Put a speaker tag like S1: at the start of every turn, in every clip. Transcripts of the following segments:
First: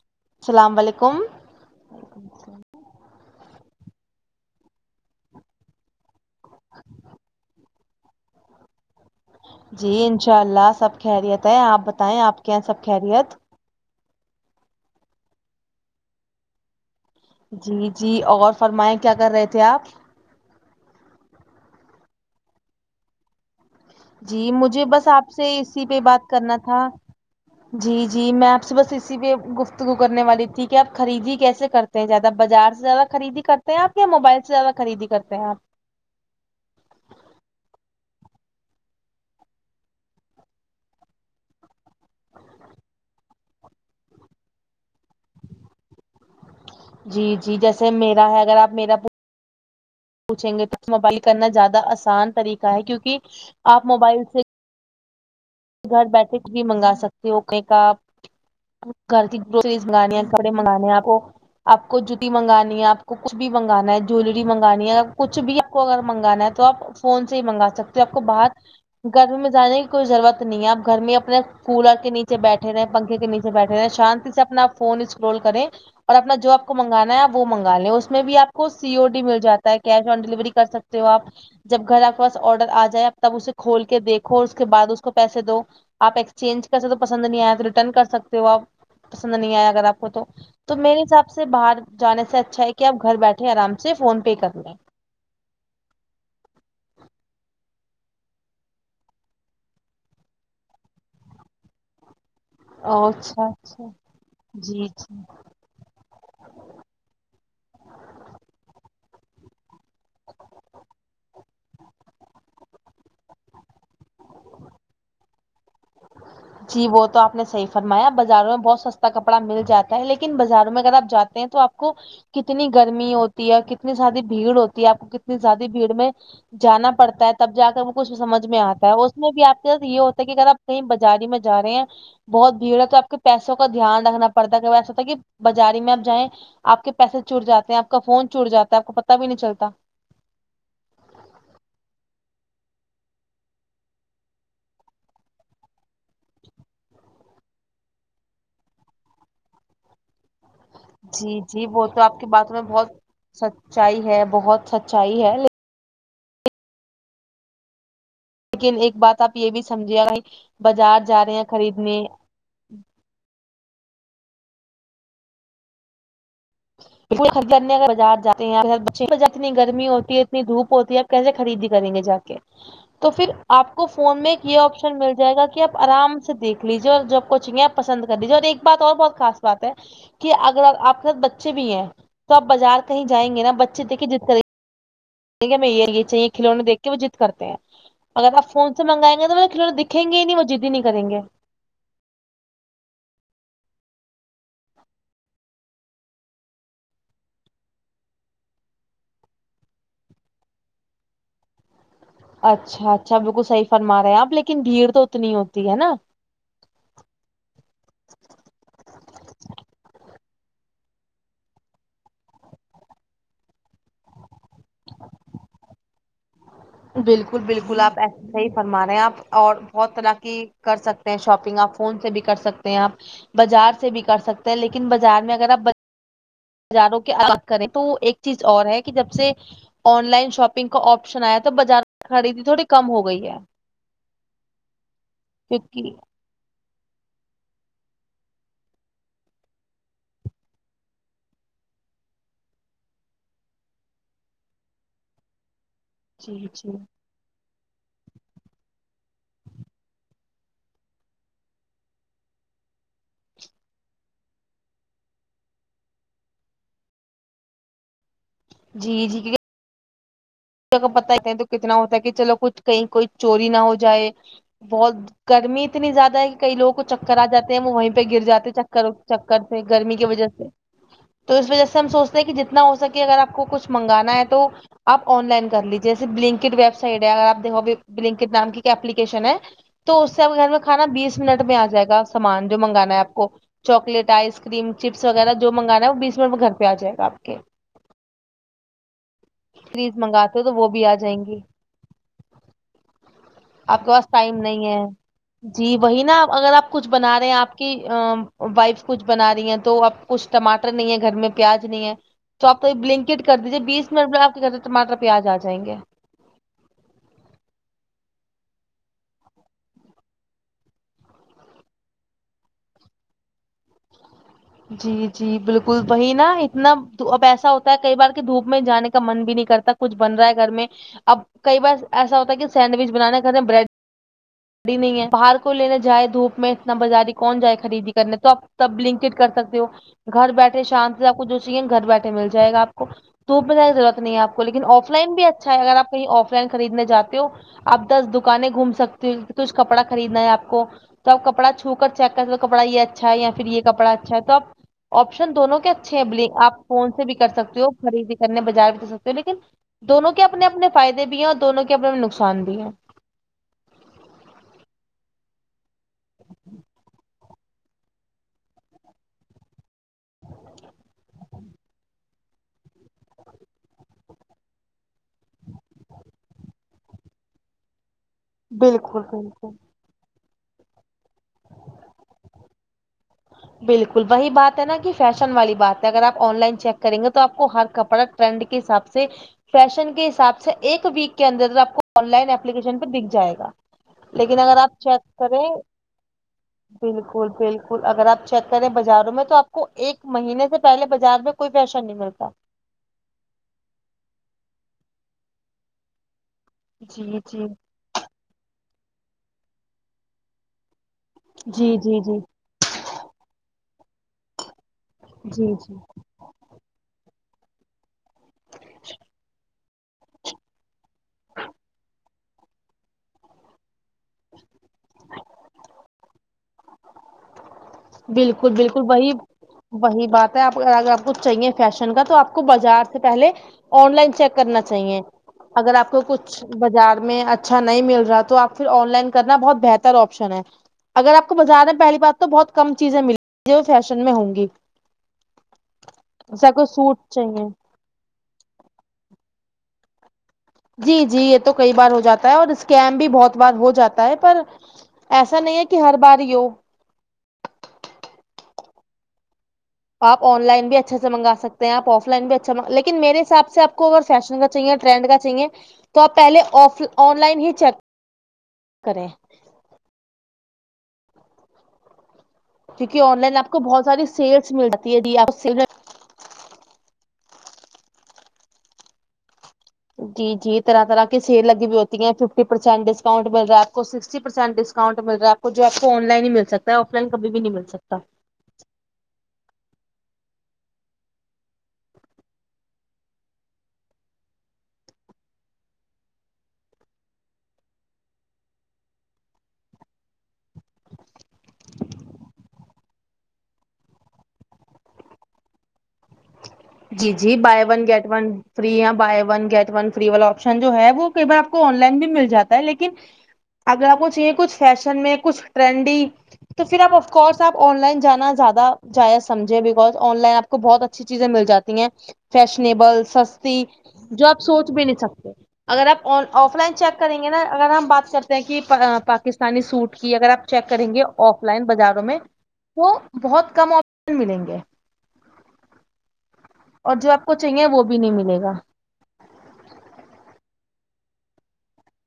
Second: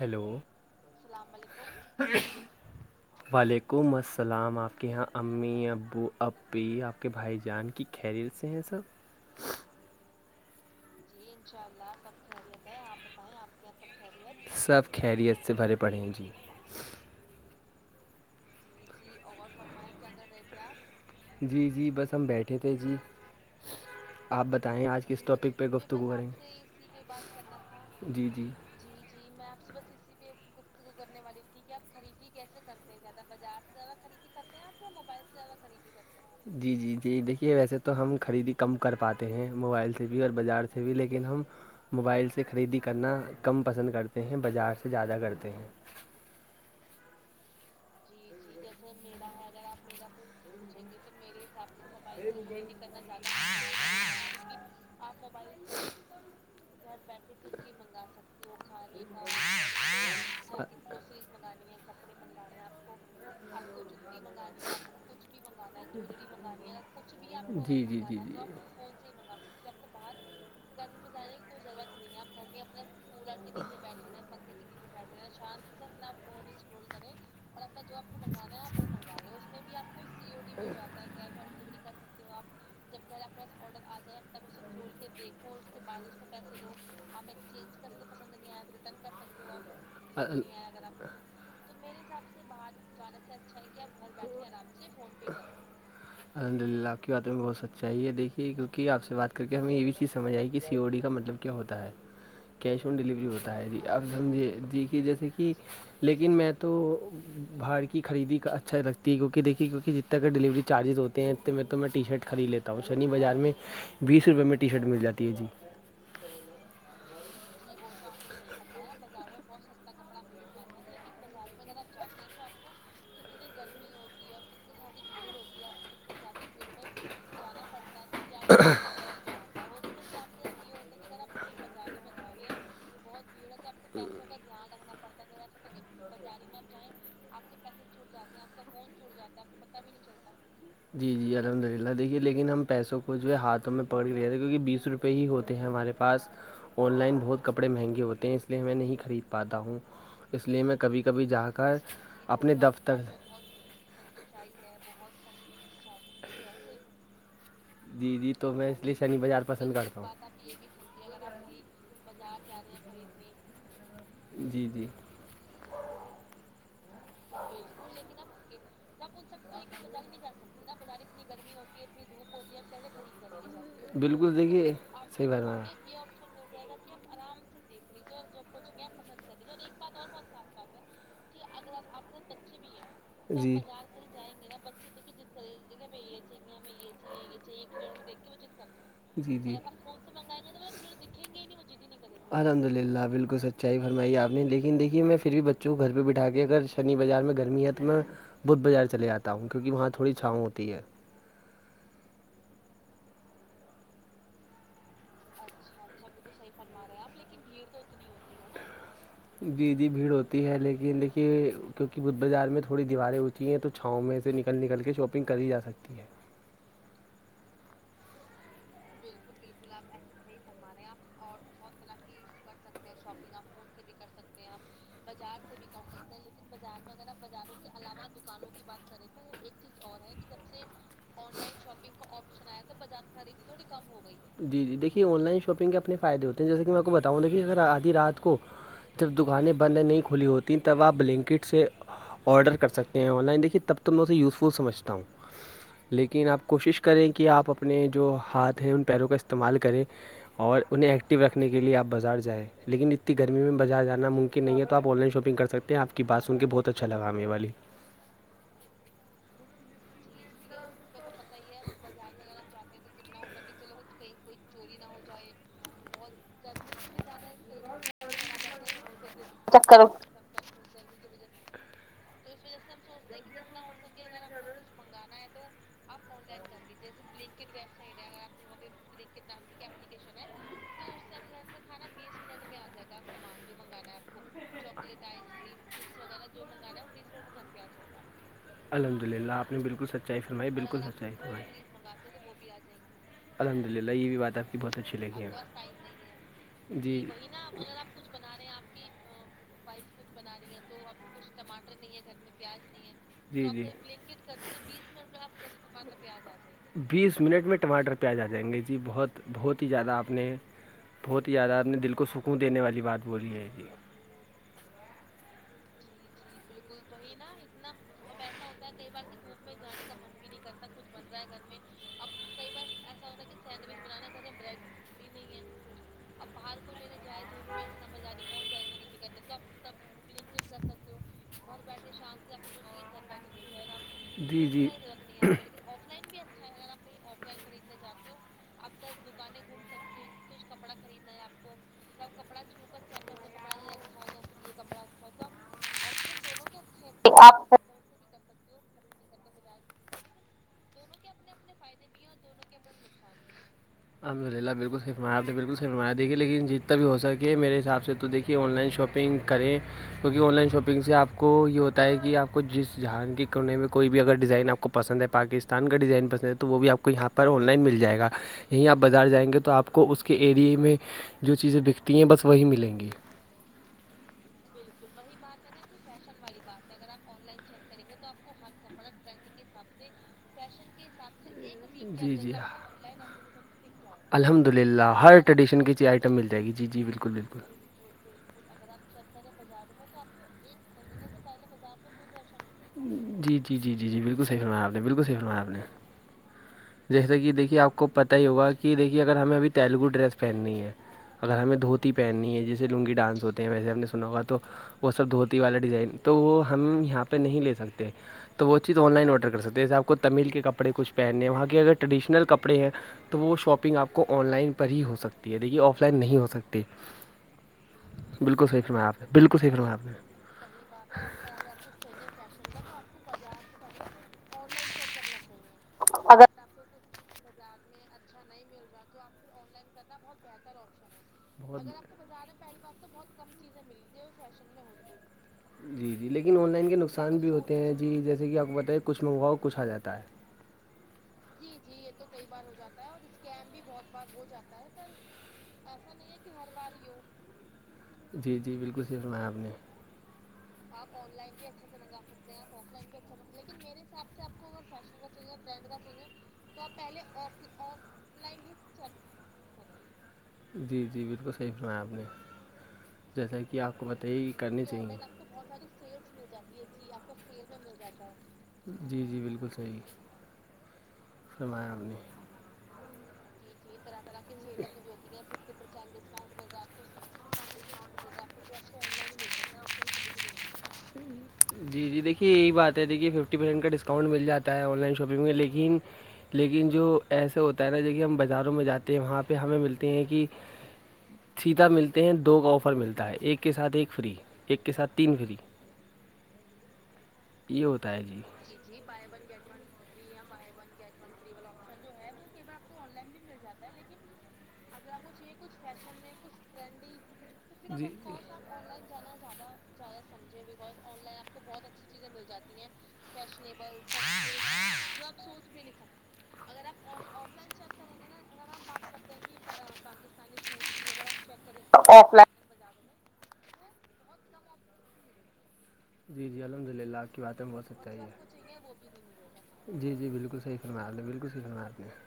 S1: ہیلول
S2: السلام علیکم [inaudible]
S1: وعلیکم السلام آپ کے یہاں امی ابو ابی آپ کے بھائی جان کی خریل سے ہیں سرب [inaudible]
S2: جی انشاء اللہ سب خیریت ہے آپ بتائیں آپ کے یہاں سب خیریت
S1: سب خیریت سے بھرے پڑھیں جی
S2: جی جی اور فرمائیں کیا کر رہے تھے آپ
S1: جی جی بس ہم بیٹھے تھے جی
S2: جی
S1: آپ
S2: مجھے
S1: بتائیں آج
S2: بس
S1: کس
S2: آپ سے
S1: ٹاپک
S2: اسی پہ
S1: گفتگو کریں
S2: بات کرنا تھا جی
S1: گے
S2: جی میںپ سے بس کسی پہ گفتگو کرنے والی تھی کہ آپ خریدی کیسے کرتے ہیں زیادہ بازار سے زیادہ خریدی کر ہیں آ یا موبائل سے زیادہ خریدی کرتے ہیںپ
S1: جی جی جی دیکھیے ویسے تو ہم خریدی کم کر پاتے ہیں موبائل سے بھی اور بازار سے تھ بھی لیکن ہم موبائل سے خریدی کرنا کم پسند کرتے ہیں بازار سے زیادہ کرتے ہیں
S2: جی جی جیسے میرا ہے اگر آپ میرا پوچھیں گے تو موبائل کرنا زیادہ آسان طریقہ ہے کیونکہ آپ موبائل سے گھر بیٹھے بھی منگا سکتے ہو اکنے کا آپ گھر کی گروسریز منگانی ہے کپڑے منگانے ہیں آپ کو آپ کو جوتی منگانی ہے آپ کو کو کچھ بھی منگانا ہے جیلری منگانی ہے اگر کچھ بھی آپ کو اگر منگانا ہے تو آپ فون سے ہی منگا سکتے ہو آپ کو باہر گرمی میں جانے کی کوئی ضرورت نہیں آپ گھر میں اپنے کولر کے نیچے بیٹھے رہے ہیں پنکھے کے نیچے بیٹھے رہ شانتی سے اپنا فون انسٹرول کریں اور اپنا جو آپ کو منگانا ہے آپ وہ منگا لیں اس میں بھی آپ کو سی او ڈی مل جاتا ہے کیش آن ڈیلیوری کر سکتے ہو آپ جب گھر آ کے پاس آرڈر آ جائے تب اسے کھول کے دیکھو اور اس کے بعد اس کو پیسے دو آپ ایکسچینج کر سکتے پسند نہیں آئے تو ریٹرن کر سکتے ہو آپ پسند نہیں آئے اگر آپ تو میرے حساب سے باہر جانے سے اچھا ہے کہ آپ گھر بیٹھے آرام سے فون پے کر لیں
S1: الحمد للہ آپ کی باتیں بتچ چی دیکھیے کیونہ آپ سے بات کر کے ہمیں یہ بھی چیز سمجھ آئی کہ سی او ڈی کا مطلب کیا ہوتا ہے
S2: [inaudible]
S1: کیش آن ڈلیوری
S2: اچھا
S1: ہوتا ہے جی
S2: اچھا
S1: اب سمجھے جی کہ جیسے کہ لیکن میں تو باہار کی خریدی اچھا لگتی ہے کیونک دیکھیے کیکہ جتنے کا ڈلیوری چارجز ہوتے تو میں ٹی شرٹ خرید لیتا ہوں شنی بازار میں بیس روپئے میں ٹی شرٹ مل جاتی ہے جی
S2: جی وہ تو آپ نے صحی فرمایا بازاروں میں بہت سستا کپڑا مل جا ہے لیکن بازاروں میں اگر آپ جاتے تو آپ کو کتنی گرمی ہوتی ہے کتنی سدی بھیڑ ہوتی ہے آپ کو کتنی زیادہ بھیڑ میں جانا پڑتا ہے تب جا کر وہ کچھ سمجھ میں آتا ہے اس میں بھی آپ کےات یہ ہوتا ہے کہ اگر آپ کہیں جاری میں جا رہے ہیں بہت بھیڑ ہے تو آپ کے پیسوں کا دھیان رکھنا پڑتا ہے کہ ایسا تھا کہ بازاری میں آپ جائیں آپ کے پیسے چٹ جاتے ہیں آ کا فون چور جا ہے آپ کو پتا بھی نہیں چلتا
S1: جی جی الحمد للہ دیکھیے لیکن ہم پیسوں کو جو ہے ہاتھوں میں پڑھ کے لےتےے کیونکہ بیس روپے ہی ہوتے ہیں ہمارے پاس آن لائن بہت کپڑے مہنگے ہوتے ہیں اس لیے میں نہیں خرید پاتا ہوں اس لیے میں کبھی کبھی
S2: جی
S1: جا
S2: جی
S1: کر
S2: وہ تو آپ کی باتوں
S1: اپنے
S2: میں بہت
S1: دفتر
S2: سچائی ہے بہت سچائی ہے ل
S1: جی جی تو میں
S2: لیکن
S1: اس لیے
S2: ایک
S1: شنی
S2: بات آپ
S1: بازار
S2: یہ بھی
S1: پسند
S2: سمجھیے
S1: کرتا
S2: گ بھائی بازار جا رہے ہیں خریدنے
S1: جی جی
S2: بازار جاتے ہیں اتنی گرمی ہوتی ہے اتنی دھوپ ہوتی ہے کیسے خریدی کریں گے جا کے تو پھر آپ کو فون میں
S1: بالکل
S2: ایک یہ
S1: دیکھیے
S2: آپشن مل جائے
S1: بات
S2: گا
S1: ہے
S2: کہ آپ آرام سے دیکھ لیجیے اور جب کوچنگے آپ پسند کر دیجیے اور ایک بات اور بہت خاص بات ہے کہ اگر آپ کے ساتھ بچے بھی ہیں تو آپ بازار کہیں جائیں گے نا بچے دیکھے جس ط
S1: پر
S2: ھ میں یہ چاہیے کھلونے دیکھ کے وہ جیت کرتے ہیں اگر آ فون سے منگائیں گے تو مے
S1: کرتے
S2: کلڑ دکھیں گے نہیں وہجدی نہیں کریں گے
S1: الحمد للہ بالکل سچائی فرمائی آپ نے لیکن دیکھیے میں پھر بھی بچوں کو گھر پہ بٹھا کے اگر شنی بازار میں گرمی ہے تو میں بدھ بازار چلےاتا ہوں کیونکہ وہاں تھوڑی چھاؤں ہوتی ہے
S2: اچھا اچھا بالکل صحیح فرما رہے ہیں آپ لیکن بھیڑ تو اتنی ہوتی ہے نا
S1: جیدی بھیڑ ہوتی ہے لیکن دیکھیے کیونکہ بدھ بازار میں تھڑی دیواریں ہوتی ہیں تو چھاؤں میں سے نکل نکل کے شاپنگ کری جا سکتی ہے
S2: بالکل بالکل آپ ایسا صحی فرما رہے ہیں آپ اور بہت طرح کی کر سکتے ہیں شاپنگ آپ فون سے بھی کر سکتے ہیں آپ بازار سے بھی کر سکتے لیکن بازار میں اگر آ ہزاروں کے الگ کریں تو ایک چیز اور ہے کہ جب سے آن لائن شاپنگ کا آپشن آیا تو بازار خریدی تھوڑی کم ہو گئی ہے
S1: جی جی دیکے آن لائن شاپنگ کے
S2: کیونکہ
S1: اپنے فائدے ہوتے ہیں جیسے کہ میں آ کو بتاؤں دا کہ اگر آدھی رات کو جب دکانیں بندیں نہیں کھلی ہوتییں تب آپ بلینکٹ سے آرڈر کر سکتے ہیں آن لائن دیکھیے تب تک میں اسے یوزفل سمجھتا ہوں لیکن
S2: جی
S1: آپ
S2: جی
S1: کوشش کریں کہ آپ اپنے جو ہاتھ ہیں ان پیروں کا استعمال کریں اور انہیں ایکٹیو رکھنے کے لیے آپ بازار جائیں لیکن اتنی گرمی میں بازار جانا مم کہ نہیں ہے آن لائن شاپنگ کرک ہیں آپ کی بات سن کے بہت اچھا لگا ہمیرے والی
S2: جی جی اگر پت ہیتے ہیں تو کتنا ہوتا ہے کہ چلو کچھ کہیں کوئی چوری نہ ہو جائے بہت گرمی اتنی زیادہ ہے کئی لوگوں کو چکر آ جاتے ہیں وہ وہیں پہ گر جاتے ہیں چکر چکر سے گرمی کی وجہ سے تو اس وجہ سے ہم سوچتے ہیں کہ جتنا ہو سکے اگر آپ کو کچھ منگانا ہے تو آپ آن لائن کر لیجی جیسے بلنکڈ ویب سائٹ ہے اگر آپ دھو بنکڈ نام کی ایک اپلیکیشن ہے تو اس سے ا گھر میں کھانا بیس منٹ میں آ جائے گا سامان جو منگانا ہے آپ کو چاکلیٹ آئس کریم چپس وغیرہ جو منگانا ہے وہ بیس منٹ میں گھر پہ آ جائے گا آپ کے
S1: الحد للہپ نےالل
S2: فریز
S1: سچائی
S2: منگاتے ہو
S1: فرمائی
S2: تو وہ
S1: بالکل
S2: بھی آ
S1: سچائی
S2: جائیں گی
S1: فرمائی الحمد
S2: آپ کے
S1: للہ
S2: پاس
S1: یہ بھی
S2: ٹائم
S1: بات آپ کی
S2: نہیں
S1: بہت
S2: ہے
S1: اچھی لگی ہے
S2: جی وہی نا اگر آپ کچھ
S1: جی
S2: بنا رہے ہیں آپ کی ا وائف کچھ بنا رہی ہیں تو اب کچھ ٹماٹر نہیں ہے گھر میں پیاز نہیں ہے تو آپ تو ایک بلنکٹ کر دیجیے بیس منٹ میں آپ کے گھرٹاٹر پیاز آ جائیں گے
S1: بیس منٹ میں ٹماٹر پیازا دیں گے جی بہت بہت ہی زیادہ آپ نے بہت ہی یاد آار نے دل کو سکون دینے والی بات بولی ہے جی
S2: جی جی بالکل وہی نا اتنا اب ایسا ہوتا ہے کئی بار کے دھوپ میں جانے کا من بھی نہیں کرتا کچھ بن رہا ہے گھر میں اب کئی بار ایسا ہوتا کہ سینڈوچ بنانے کے بریڈ ی نہیں ہے باہر کو لینے جائے دھوپ میں اتنا بازاری کون جائے خریدی کرنے تو آپ تب لنکڈ کر سکتے ہو گھر بیٹھے شانت سے آپ کو جو چیے نا گھر بیٹھے مل جائے گا آپ کو دوپ میںرورت نہیں آپ کو
S1: جی
S2: لیکن آف لائن بھی اچھا ہے اگر آپ کہیں آف لائن خریدنے جاتے ہو آپ دس دکانیں گھوم سکتی ہو کچھ کپڑا خریدنا ہے آپ کو تب کپڑا چھو کر چیک کرتے تو کپا یہ اچھا ہے یا پھر یہ کپا اچھا ہے توب آپشن دونوں کے اچھے ہیں ب آپ فون سے بھی کر سکتے ہو خریدی کرنے بجائے بھی کر سکتے ہو لیکن دونوں کے اپنے اپنے فائدے بھی ہیں اور دونوں کے اپنے اپنے نقصان بھی ہیں
S1: الحمد للہ بالکل شفمیت تھ بالکل سفمات دیکھی لیکن جتنا بھی ہوک مےس سے تو دیکھے کہ آن لائن شاپنگ کریں کیہ آن لائن شاپنگ سے آپ کو یہ ہوتا ہے کہ آپ کو جس جہان کے کرنے میں کوئی بھی اگر ڈیزائن آپ کو کو پسند ہے پاکستان کا ڈیزائن پسند ہے تو وہ بھی آپ کو یہاں پر آن لائن مل جائے گا یہیں آپ
S2: بالکل
S1: بازار جائیں گے تو
S2: بالکل
S1: آپ کو اس کے ایریے میں جو چیزیں بکتی ہیں بس وہی ملیں گی
S2: بالکل وہی بات ہے نا کہ فیشن والی بات ہے اگر آپ آن لائن چیک کریں گے تو آپ کو ہر کپڑا ٹرینڈ کے حساب سے فیشن کے حساب سے ایک ویک اندر آپ کو آن لائن اپپلیکیشن پہ دکھ جائےا لیکن اگر آپ
S1: الحمدللہ
S2: چیک
S1: ہر
S2: کریں
S1: ٹریڈیشن کی چیز آئٹم مل جائے گی جی جی
S2: بالکل بالکل اگر آپ چیک کریں بازاروں میں تو آپ کو ایک مہینے سے پہلے بازار میں کوئی پیشہ نہیں ملتا
S1: جی جی جی جی جی بالکل صحی فلمایا آپ نے بالکل صحی فلمایا آپ نے جیسے
S2: جی
S1: کہ
S2: جی
S1: دیکھیے آپ کو پتہ ہی ہوگا کہ دیکھیے اگر ہمیں ابھی تیلگو ڈریس پہننی ہے اگر ہمیں
S2: جی
S1: دھوتی
S2: جی جی
S1: پہننی ہے جیسے لنگی ڈانس ہوتے ہیں ویسے ہم نے سنا ہوگا تو وہ سب دھوتی
S2: جی
S1: والا
S2: جی
S1: ڈیزائن تو وہ ہم یہاں پہ نہیں لے سکتے تو وہ چیز آن لائن آڈر کر سکتے ہیں جیسے آپ تمل کے کپڑے کچھ پہننے ہیں وہاں کے اگر ٹریڈیشنل کپڑے ہیں تو وہ شاپنگ آپ کو آن لائن پر ہی ہو سکتی ہے دیکھیے آف لائن نہیں ہو سکتی
S2: بالکل
S1: صحیح
S2: بالکل
S1: فرمایا آپ نے
S2: وہی
S1: بالکل صحیح فرمایا آپ نے
S2: وہی بات آپ اگر آپ کچھ چاہیے فیشن کا تو آپ کو بازار سے پہلے آن لائن چیک کرنا چاہیے اگر آپ کو کچھ بازار میں اچھا نہیں مل رہا تو آپ پھر آن لائن کرنا بہت بہتر آپشن ہے اگر آپ کو
S1: بہت
S2: بازار میں پہلی بات تو بہت کم چیزیں مل فیشن میں ہوں گی
S1: جی جی لیکن
S2: جیسا
S1: آن
S2: کو
S1: لائن کے
S2: سوٹ
S1: نقصان بھی
S2: چاہیے
S1: ہوتے ہیں جی جیسے کہ آپ کو بتائے کچھ منگواؤ کچھ آ جاتا ہے
S2: جی جی یہ تو کئی بار ہو جاتا ہے اور اسکیم بھی بہت بار ہو جاتا ہے پر ایسا نہیں ہے کہ ہر بار یو
S1: جی جی بالکل صح سنایا آپ نے
S2: آپ آن لائن بھی اچھا سےنگا سکتے ہیں آف لائن بھی اچھاگ لیکن میرے حساب سے آ کو اگر فیشن کا چاہیے ٹرینڈ کا چاہیے تو آپ پہلے آ آن لائن ہی چیک کریں
S1: جی جی بالکل صحیح فنایا آپ نے
S2: کیونکہ آن
S1: جیسا
S2: لائن
S1: کہ آپ
S2: بہت
S1: کو
S2: ساری
S1: بتائیے کہ
S2: سیلس
S1: کرنی
S2: مل جاتی
S1: چاہیے
S2: ہے جی آپ سیل
S1: جی جی بالکل صحیح
S2: جی جی طرح طرح کی سیل لگی
S1: فرمایا
S2: ہوئی
S1: آپ نے
S2: ہوتی ہیں ففٹی پرسینٹ ڈسکاؤنٹ مل رہا ہے آ کو سکسٹی پرسینٹ ڈسکاؤٹ م رہا ہےپ کو جو آ کو آن لائن ہی ملکتا ہے آف لائن کبھی بھی نہیں مل سکتا
S1: ہ ہی جی جی دیکھیے یہی بات ہے دیکھیے ففٹی پرسینٹ کا ڈسکاؤنٹ مل جاتا ہے آن لائن شاپنگ میں لیکن لیکن جو ایسا ہوتا ہے نا ج کہ ہم بازاروں میں جاتے ہیں وہاں پہ ہمیں ملتے ہیں کہ سیدھا ملتے ہیں دو کا آفر ملتا ہے ایک کے ساتھ ایک فری ایک کے ساتھ تین فری
S2: جی جی بائی
S1: یہ
S2: ون
S1: ہوتا ہے
S2: گیٹ
S1: جی
S2: one free buy one get one free والا آپشن جو ہے وہ کئی بار آ کو آن لائن بھی مل جاتا ہے لیکن اگر آپ کو چاہیے کچھ فیشن میں کچھ ٹرینڈی تو پھر آپ کورس آن لائن جانا زیادہ جائزمجھے بکوز آن لائن آپ کو بہت اچھی چیزیں مل جاتی فیشنیبل سستی جو آپ سوچ بھی نہیں سکتے اگر آپ آ آف لائن چیک کریں گے نا اگر ہم بات کرتے ہیں کہ پاکستانی سوٹ کہ اگر آپ چیک کریں گے آف لائن بازاروں میں تو بہت کم آپشن ملیں گے
S1: جی جی الحمد
S2: اور
S1: للہ
S2: جو
S1: آپ کی
S2: کو
S1: باتیں ہو
S2: چاہیے وہ
S1: سکتا
S2: بھی
S1: ہے
S2: نہیں ملے گا
S1: ہے جی جی بالکل صحی فمار ل بالکل صحی فرمار نے [unintelligible]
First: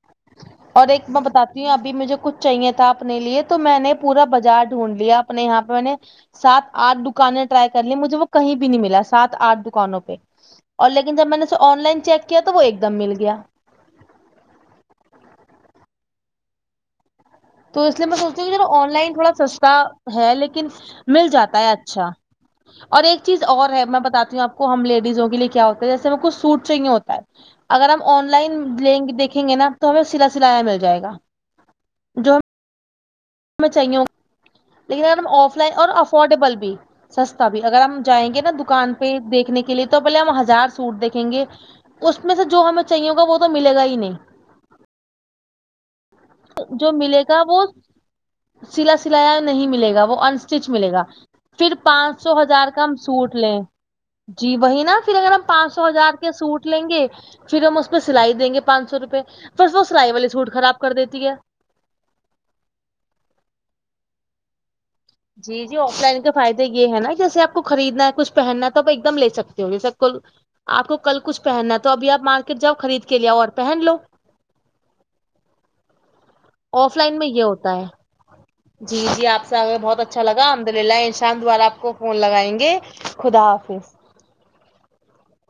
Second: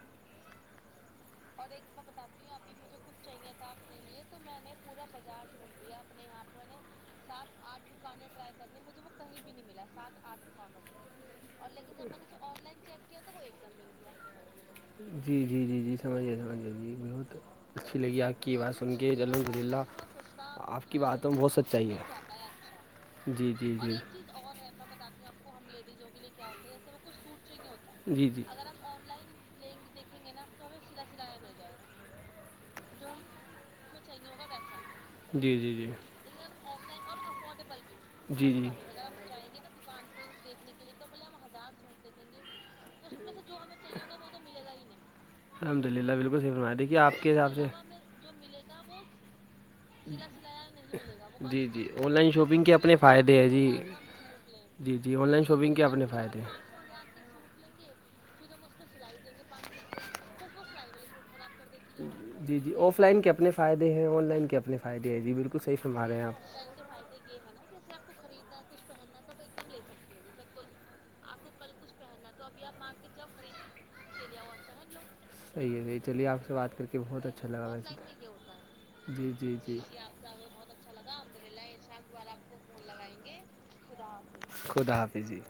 S2: اور ایک میں بتاتی ہوں ابھی مجھے کچھ چاہیے تھا اپنے لیے تو میں نے پورا بازار ڈھونڈ لیا اپنے یہاں پہ میں نے سات آٹ دکانیں ٹرائی کر ل مجھے وہ کہیں بھی نہیں ملا سات آھ دکانوں پہ اور لیکن جب میں نے اس آن لائن چیک کیا تو وہ ایک دم مل گیا
S1: جی جی جی جی سمجھیے سمجھیے جی بہت
S2: تو اس
S1: اچھی
S2: لیے میں
S1: لگی
S2: سوچتی
S1: آپ کی
S2: ہوں
S1: بات
S2: آن
S1: سن کے
S2: لائن تھوڑا
S1: الحمد
S2: سستا
S1: للہ
S2: ہے لیکن
S1: آپ کی
S2: مل
S1: باتوں میں بہت
S2: جاتا ہے
S1: سچائی
S2: اچھا اور ایک چیز
S1: جی
S2: اور
S1: جی
S2: ہے میں بتاتی ہوں آپ کو ہم لیڈیزوں کے لیے کیا ہوتا جیسے ہمیں کوچھ سوٹ چاہیے ہوتا ہے اگر ہم
S1: ہوتا
S2: آن
S1: ہے جی
S2: لائن لیں گے دیکھ رکھیں گے نا تو ہمیں سلا سلایا مل جائے گا جو [unintelligible] ہمیں چاہیے ہ لیکن اگر ہم
S1: گا جی
S2: آف لائن
S1: جی جی
S2: اور افورڈیبل بھی سستا بھی اگر ہم جائیں گے نا
S1: جی جی
S2: دکان پہ دیکھنے کے لیے تو پہلے ہم ہزار سوٹ دیکھیں گے اس میں سے جو ہمیں چاہیے ہوگا وہ تو ملے گا ہی نہیں
S1: الحمد للہ بالکلحی فرما تےھی
S2: جو
S1: کیا آپ
S2: ملے
S1: کے
S2: گا
S1: حساب
S2: وہ
S1: سے
S2: سلا سلایا نہیں ملے گا وہ انسٹیچ ملے گا
S1: جی
S2: پھر
S1: جی آن
S2: پانچ سو
S1: لائن شاپنگ
S2: ہزار
S1: کے
S2: کا ہم
S1: اپنے
S2: سوٹ
S1: فائدے ہیں
S2: لیں
S1: جی
S2: جی وہی نا
S1: جی
S2: پھر
S1: آن
S2: اگر ہم
S1: لائن
S2: پانچ
S1: شاپنگ
S2: سو
S1: اپنے
S2: ہزار کے
S1: فائدے ہیں
S2: سوٹ لیں گے پھر ہم اس پہ سلائی دیں گے پانچ سو روپے پھر وہ سلائی والے سوٹ خراب کر دیتی ہے
S1: جی جی آف لائن کے اپنے فائدے ہیں آن لائن کے اپنے فائدے ہیں بالکل
S2: جی
S1: صحیح
S2: جی آف
S1: فرما رہے
S2: لائن
S1: ہیں
S2: کا
S1: آپ
S2: فائدے یہ ہے نا جیسے آپ [unintelligible] کو خریدنا ہے کچھ پہننا ہے تو آپ ایک دم لے سکتے ہو گے سب کو آپ کو کل کچھ پہننا ہے تو ابھی آپ مارکیٹ جاؤ خرید کے لیاؤ اور پہن لو
S1: صحیح ہےحی چلیے آپ سے بات کر
S2: آف
S1: کے
S2: لائن
S1: بہت
S2: میں یہ
S1: اچھا
S2: ہوتا ہے جی جی آپ سے آ بہت اچھا لگ الحمد للہ ان شاء دوبارہ آپ کو فون لگائیں گے خدا حافظ
S1: خدا حافظ جی